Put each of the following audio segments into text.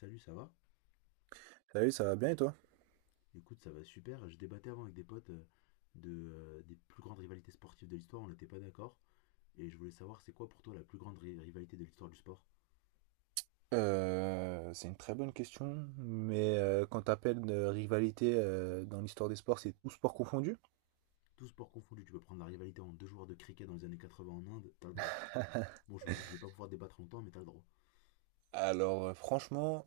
Salut, ça va? Salut, ça va bien et toi? Écoute, ça va super. Je débattais avant avec des potes des plus grandes rivalités sportives de l'histoire. On n'était pas d'accord. Et je voulais savoir, c'est quoi pour toi la plus grande rivalité de l'histoire du sport? C'est une très bonne question, mais quand t'appelles de rivalité dans l'histoire des sports, c'est tout sport confondu? Tout sport confondu, tu peux prendre la rivalité en deux joueurs de cricket dans les années 80 en Inde, t'as le droit. Bon, je vais pas pouvoir débattre longtemps, mais t'as le droit. Alors, franchement,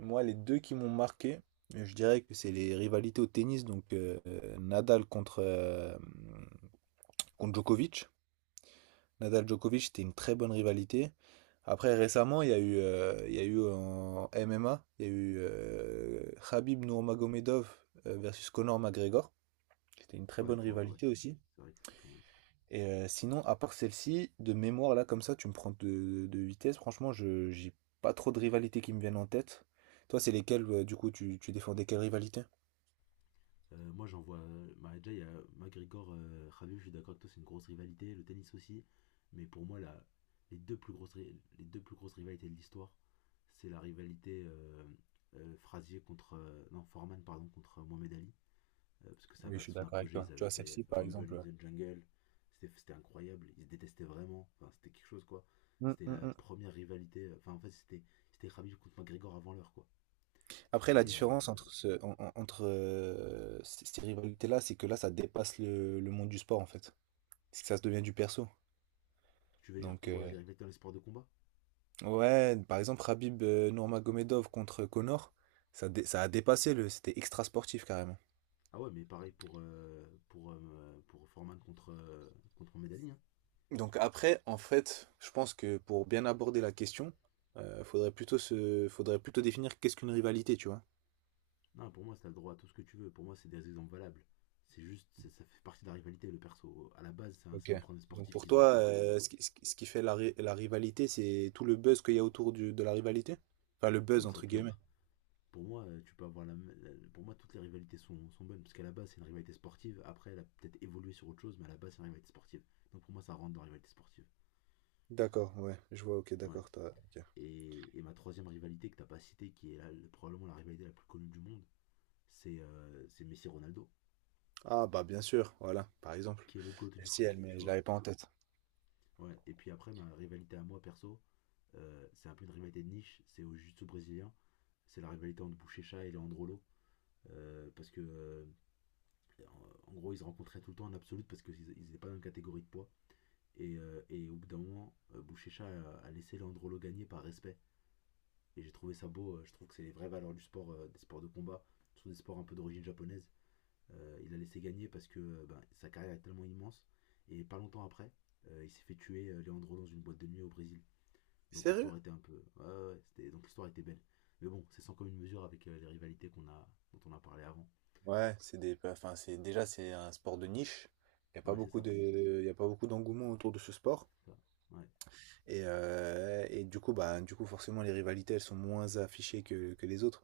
moi les deux qui m'ont marqué, je dirais que c'est les rivalités au tennis, donc Nadal contre Djokovic. Nadal-Djokovic, c'était une très bonne rivalité. Après récemment, il y a eu en MMA, il y a eu Khabib Nurmagomedov versus Conor McGregor. C'était une très Ouais, bonne faut, ouais. rivalité aussi. C'est vrai que c'était pas mal. Et sinon, à part celle-ci, de mémoire, là, comme ça, tu me prends de vitesse. Franchement, je j'ai pas trop de rivalités qui me viennent en tête. Toi, c'est lesquelles, du coup, tu défendais quelle rivalité? Moi, j'en vois. Bah, déjà, il y a McGregor, Khabib, je suis d'accord avec toi, c'est une grosse rivalité. Le tennis aussi. Mais pour moi, la, les, deux plus grosses, ri- les deux plus grosses rivalités de l'histoire, c'est la rivalité Frazier contre, non, Foreman, pardon, contre Mohamed Ali. Parce que ça Oui, je battait suis son d'accord avec apogée. toi. Ils Tu avaient vois, fait celle-ci, par Rumble exemple. Ouais. in the Jungle. C'était incroyable. Ils se détestaient vraiment. Enfin, c'était quelque chose, quoi. Hum, C'était hum, la hum. première rivalité. Enfin, en fait, c'était Khabib contre McGregor avant l'heure, quoi. Après, la Et différence entre, ce, en- en- entre ces rivalités-là, c'est que là, ça dépasse le monde du sport, en fait. C'est que ça se devient du perso. tu veux dire Donc, pour les rivalités dans les sports de combat. ouais, par exemple, Khabib Nurmagomedov contre Conor, ça a dépassé. C'était extra sportif, carrément. Ah ouais, mais pareil pour, pour Foreman contre Medali, hein. Donc après, en fait, je pense que pour bien aborder la question, faudrait plutôt faudrait plutôt définir qu'est-ce qu'une rivalité, tu vois. Non, pour moi, t'as le droit à tout ce que tu veux. Pour moi, c'est des exemples valables. C'est juste, ça fait partie de la rivalité, le perso. À la base, c'est un, c'est Ok. un problème Donc sportif pour qu'ils ont toi, entre eux. Ce qui fait la rivalité, c'est tout le buzz qu'il y a autour de la rivalité? Enfin, le buzz, Tout, ça entre peut guillemets. être. Pour moi, tu peux avoir la, m- la- Pour moi, toutes les rivalités sont bonnes. Parce qu'à la base, c'est une rivalité sportive. Après, elle a peut-être évolué sur autre chose, mais à la base, c'est une rivalité sportive. Donc pour moi, ça rentre dans la rivalité sportive. D'accord, ouais, je vois, ok, Ouais. d'accord, ok. Et, ma troisième rivalité que t'as pas citée, qui est probablement la rivalité la plus connue du monde, c'est c'est Messi-Ronaldo, Ah bah bien sûr, voilà, par exemple. qui est le GOAT du Le foot, ciel, mais tu je vois. l'avais pas en tête. Ouais. Et puis après, ma rivalité à moi perso, c'est un peu une rivalité de niche, c'est au jiu-jitsu brésilien. C'est la rivalité entre Bouchécha et Leandrolo. Euh, parce que, euh, en gros, ils se rencontraient tout le temps en absolute parce qu'ils n'étaient pas dans la catégorie de poids. Et au bout d'un moment, Bouchécha a laissé Leandrolo gagner par respect. Et j'ai trouvé ça beau. Je trouve que c'est les vraies valeurs du sport, des sports de combat, surtout des sports un peu d'origine japonaise. Il a laissé gagner parce que ben, sa carrière est tellement immense. Et pas longtemps après, il s'est fait tuer Leandro dans une boîte de nuit au Brésil. Donc Sérieux? l'histoire était un peu. Ouais, ouais, Donc l'histoire était belle. Mais bon, c'est sans commune mesure avec les rivalités dont on a parlé avant. Ouais, bah, enfin, c'est un sport de niche. Il y a pas Ouais, c'est beaucoup ça. de, il y a pas beaucoup d'engouement autour de ce sport. ça. Ouais. Et du coup, bah, du coup, forcément, les rivalités, elles sont moins affichées que les autres.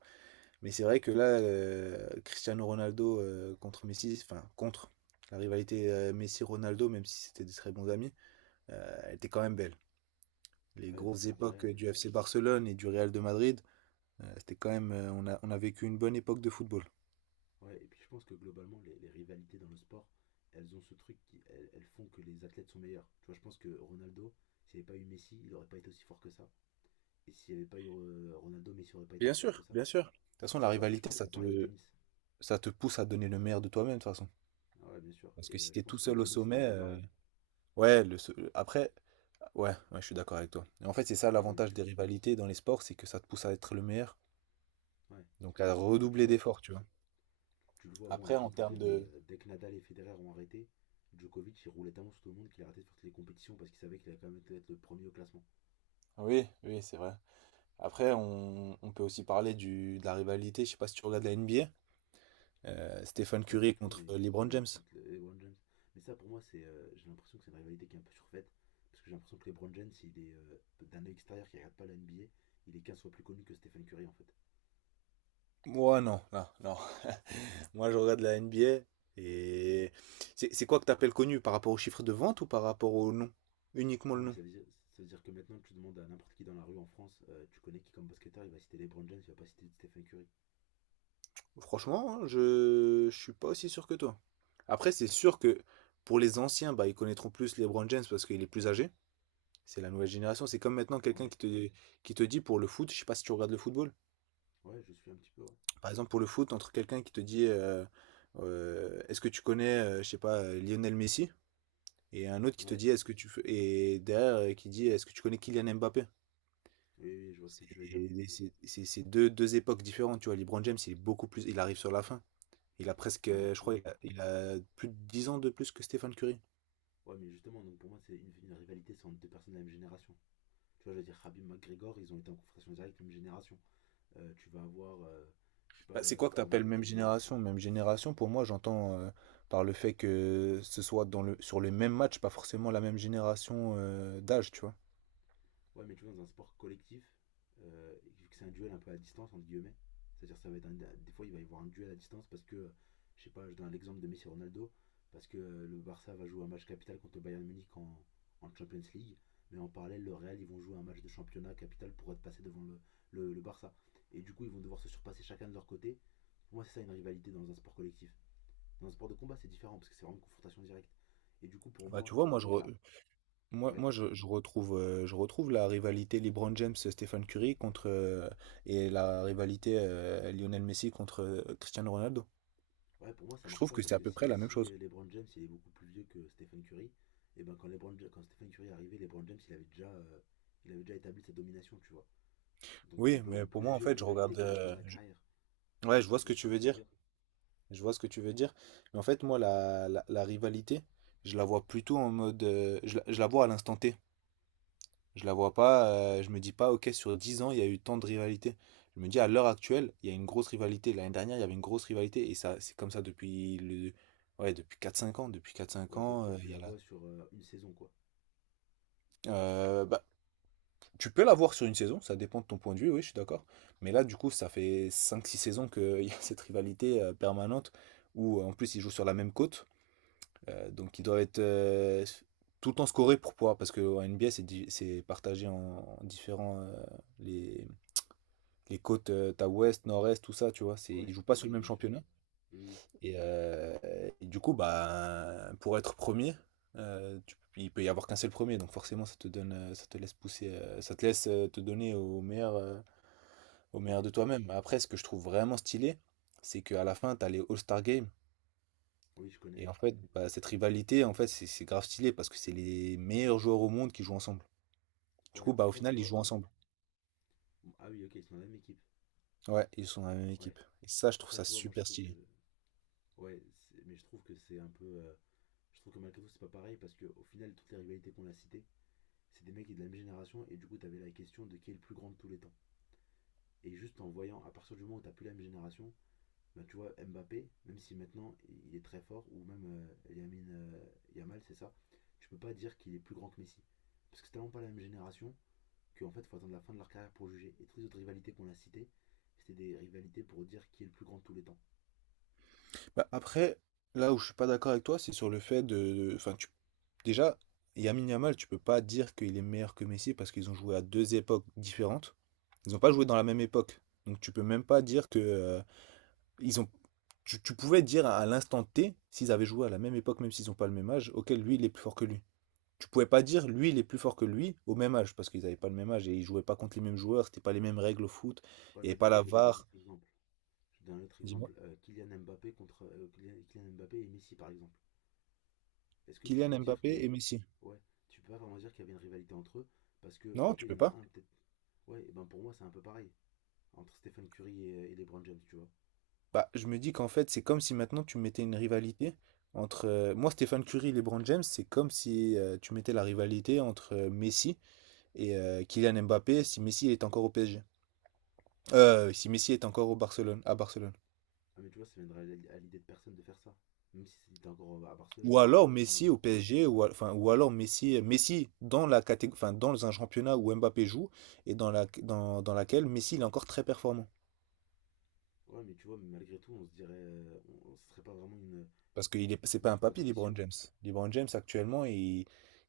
Mais c'est vrai que là, Cristiano Ronaldo contre Messi, enfin contre la rivalité Messi-Ronaldo, même si c'était des très bons amis, elle était quand même belle. Les Ouais, mais grosses c'était époques incroyable. du FC Barcelone et du Real de Madrid, c'était quand même, on a vécu une bonne époque de football. Ouais, et puis je pense que globalement, les rivalités dans le sport, elles ont ce truc qui. Elles font que les athlètes sont meilleurs. Tu vois, je pense que Ronaldo, s'il n'y avait pas eu Messi, il n'aurait pas été aussi fort que ça. Et s'il n'y avait pas eu Ronaldo, Messi n'aurait pas été Bien aussi fort que sûr, ça. bien sûr. De toute façon, la Tu vois, et je rivalité, pense que ça c'est pareil au te, tennis. ça te pousse à donner le meilleur de toi-même, de toute façon. Ah ouais, bien sûr. Parce Et que si je t'es pense tout qu'au seul au tennis, c'était un sommet, peu pareil. ouais, après, ouais, ouais, je suis d'accord avec toi. Et en fait, c'est ça Hein, mais l'avantage tu des vois. rivalités dans les sports, c'est que ça te pousse à être le meilleur, Ouais. donc à Parce que tu redoubler vois, d'efforts, tu vois. tu le vois, bon, il Après, était en plus termes vieux, mais de... dès que Nadal et Federer ont arrêté, Djokovic, il roulait tellement sur tout le monde qu'il a arrêté de faire toutes les compétitions parce qu'il savait qu'il allait quand même être le premier au classement. Oui, oui, c'est vrai. Après, on peut aussi parler de la rivalité. Je sais pas si tu regardes la NBA. Stephen Pas du Curry tout, contre mais LeBron ouais, James. contre LeBron James. Mais ça, pour moi, j'ai l'impression que c'est une rivalité qui est un peu surfaite. Parce que j'ai l'impression que LeBron James, il est d'un œil extérieur qui regarde pas la NBA, il est 15 fois plus connu que Stephen Curry en fait. Moi, non, non, non. Moi, je regarde la NBA. Et c'est quoi que tu appelles connu? Par rapport au chiffre de vente ou par rapport au nom? Uniquement Non, le mais nom. ça veut dire que maintenant tu demandes à n'importe qui dans la rue en France, tu connais qui comme basketteur, il va citer LeBron James, il va pas citer Stephen Curry. Franchement, hein, je suis pas aussi sûr que toi. Après, c'est sûr que pour les anciens, bah, ils connaîtront plus LeBron James parce qu'il est plus âgé. C'est la nouvelle génération. C'est comme maintenant quelqu'un Ouais, qui te dit pour le foot, je sais pas si tu regardes le football. ouais, je suis un petit peu. Ouais. Par exemple, pour le foot, entre quelqu'un qui te dit est-ce que tu connais, je sais pas, Lionel Messi? Et un autre qui te Ouais. dit est-ce que et derrière qui dit est-ce que tu connais Kylian Mbappé? Oui, oui, je vois ce que tu veux dire. C'est deux époques différentes, tu vois. LeBron James, il est beaucoup plus. Il arrive sur la fin. Il a presque, Non, mais je tu crois, vois. il a plus de 10 ans de plus que Stephen Curry. Ouais, mais justement, donc pour moi, c'est une rivalité, c'est entre deux personnes de la même génération. Tu vois, je veux dire, Khabib McGregor, ils ont été en confrontation directe, même génération. Tu vas avoir, je sais pas, Bah, c'est quoi que tu Foreman appelles même contre. génération? Même génération, pour moi, j'entends par le fait que ce soit sur les mêmes matchs, pas forcément la même génération d'âge, tu vois. Ouais, mais tu vois, dans un sport collectif, euh, vu que c'est un duel un peu à distance, entre guillemets, c'est-à-dire ça va être des fois il va y avoir un duel à distance parce que, je sais pas, je donne l'exemple de Messi et Ronaldo, parce que le Barça va jouer un match capital contre le Bayern Munich en Champions League, mais en parallèle le Real ils vont jouer un match de championnat capital pour être passé devant le Barça. Et du coup ils vont devoir se surpasser chacun de leur côté. Pour moi c'est ça une rivalité dans un sport collectif. Dans un sport de combat c'est différent parce que c'est vraiment une confrontation directe. Et du coup pour Bah, tu moi, vois, moi, je, quand t'as. re- moi, Ouais. moi je retrouve la rivalité LeBron James-Stephen Curry et la rivalité Lionel Messi contre Cristiano Ronaldo. Ouais, pour moi, ça Je marche trouve pas que parce c'est à que peu près la même si chose. LeBron James il est beaucoup plus vieux que Stephen Curry, et ben quand quand Stephen Curry est arrivé, LeBron James il avait déjà établi sa domination, tu vois. Donc on Oui, peut, mais on peut pour moi, en juger une fait, je rivalité regarde. qu'à la fin de la carrière. Ouais, je vois ce Tu que vois ce tu que veux je veux dire. dire? Je vois ce que tu veux dire. Mais en fait, moi, la rivalité, je la vois plutôt en mode. Je la vois à l'instant T. Je la vois pas. Je me dis pas, ok, sur 10 ans, il y a eu tant de rivalité. Je me dis, à l'heure actuelle, il y a une grosse rivalité. L'année dernière, il y avait une grosse rivalité. Et ça, c'est comme ça depuis le. Ouais, depuis 4 5 ans. Depuis quatre cinq Ouais, ans, toi, tu il y la a la. vois sur une saison, quoi. Bah, tu peux la voir sur une saison, ça dépend de ton point de vue, oui, je suis d'accord. Mais là, du coup, ça fait 5 6 saisons qu'il y a cette rivalité permanente où, en plus, ils jouent sur la même côte. Donc ils doivent être tout le temps scorés pour pouvoir, parce que en NBA c'est partagé en différents les, les côtes, t'as ouest, nord-est, tout ça, tu vois, c'est Ouais, ils jouent pas sur le ouais, même bien sûr. championnat. Oui, oui, Et, euh, et du coup, bah pour être premier, il peut y avoir qu'un seul premier, donc forcément ça te donne, ça te laisse pousser, ça te laisse te donner au meilleur ouais, de toi-même. Après, ce que je trouve vraiment stylé, c'est qu'à la fin, t'as les All-Star Games. oui, je connais. Et en fait, bah, cette rivalité, en fait, c'est grave stylé parce que c'est les meilleurs joueurs au monde qui jouent ensemble. Du coup, Ouais, bah, au après, tu final, ils vois, jouent moi, ensemble. ah oui, ok, ils sont dans la même équipe. Ouais, ils sont dans la même Ouais. équipe. Et ça, je trouve Après, ça tu vois, moi, je super trouve que, stylé. ouais, mais je trouve que malgré tout, c'est pas pareil parce que au final, toutes les rivalités qu'on a citées, c'est des mecs qui sont de la même génération, et du coup, t'avais la question de qui est le plus grand de tous les temps. Et juste en voyant, à partir du moment où t'as plus la même génération, bah, tu vois, Mbappé, même si maintenant il est très fort, ou même Yamin Yamal, c'est ça, tu peux pas dire qu'il est plus grand que Messi. Parce que c'est tellement pas la même génération qu'en fait, faut attendre la fin de leur carrière pour juger. Et toutes les autres rivalités qu'on a citées, c'était des rivalités pour dire qui est le plus grand de tous les temps. Bah, après, là où je suis pas d'accord avec toi, c'est sur le fait. Enfin, déjà, Lamine Yamal, tu peux pas dire qu'il est meilleur que Messi parce qu'ils ont joué à deux époques différentes. Ils ont pas joué dans la même époque. Donc, tu peux même pas dire que. Ils ont... tu pouvais Dire à l'instant T, s'ils avaient joué à la même époque, même s'ils ont pas le même âge, auquel lui, il est plus fort que lui. Tu pouvais pas dire, lui, il est plus fort que lui, au même âge, parce qu'ils n'avaient pas le même âge et ils jouaient pas contre les mêmes joueurs, c'était pas les mêmes règles au foot, Ouais, il n'y avait mais du pas coup, la je vais te donner un VAR. autre exemple. Je vais te donner un autre Dis-moi, exemple, Kylian Mbappé et Messi, par exemple. Est-ce que tu peux Kylian dire Mbappé et que. Messi. Ouais, tu peux pas vraiment dire qu'il y avait une rivalité entre eux, parce que, Non, ok, tu il y peux en a pas. un peut-être. Ouais, et ben pour moi, c'est un peu pareil, entre Stephen Curry et LeBron James, tu vois. Bah, je me dis qu'en fait, c'est comme si maintenant tu mettais une rivalité entre. Moi, Stéphane Curie et LeBron James, c'est comme si tu mettais la rivalité entre Messi et Kylian Mbappé si Messi est encore au PSG. Si Messi est encore au Barcelone, à Barcelone. Ah, mais tu vois, ça viendrait à l'idée de personne de faire ça, même si c'était encore à Ou Barcelone. alors Mm. Messi au PSG, enfin, ou alors Messi dans enfin, dans un championnat où Mbappé joue et dans laquelle Messi il est encore très performant. Ouais, mais tu vois, malgré tout, on se dirait. On- Ce serait pas vraiment Parce que c'est pas une un papy, LeBron compétition. James. LeBron James actuellement, il,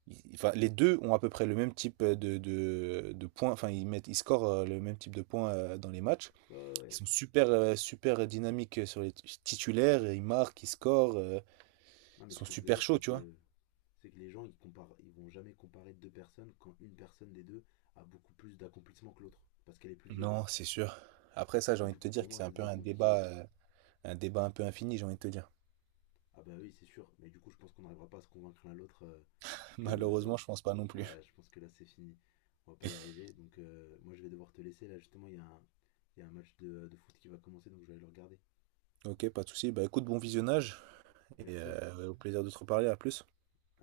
il- enfin, les deux ont à peu près le même type de points, enfin ils scorent le même type de points dans les matchs. Ouais, ouais, Ils ouais. sont super dynamiques sur les titulaires, ils marquent, ils scorent, Non, ils mais ce sont que je veux super dire, chauds, c'est tu vois. que. C'est que les gens, ils, comparent, ils vont jamais comparer deux personnes quand une personne des deux a beaucoup plus d'accomplissement que l'autre, parce qu'elle est plus vieille. Non, c'est sûr. Après ça, j'ai Et envie de du te coup, dire pour que moi, c'est ça un peu devient un compliqué. débat, un débat un peu infini, j'ai envie de te dire. Ah bah oui, c'est sûr. Mais du coup, je pense qu'on n'arrivera pas à se convaincre l'un l'autre Malheureusement, que... je pense pas non Ah, plus. ouais, je pense que là, c'est fini. On va pas y arriver. Donc moi, je vais devoir te laisser. Là, justement, il y a un match de foot qui va commencer, donc je vais aller le regarder. Ok, pas de souci. Bah écoute, bon visionnage et Merci. Au plaisir de te reparler. À plus.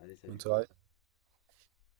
Allez, Bonne salut. soirée.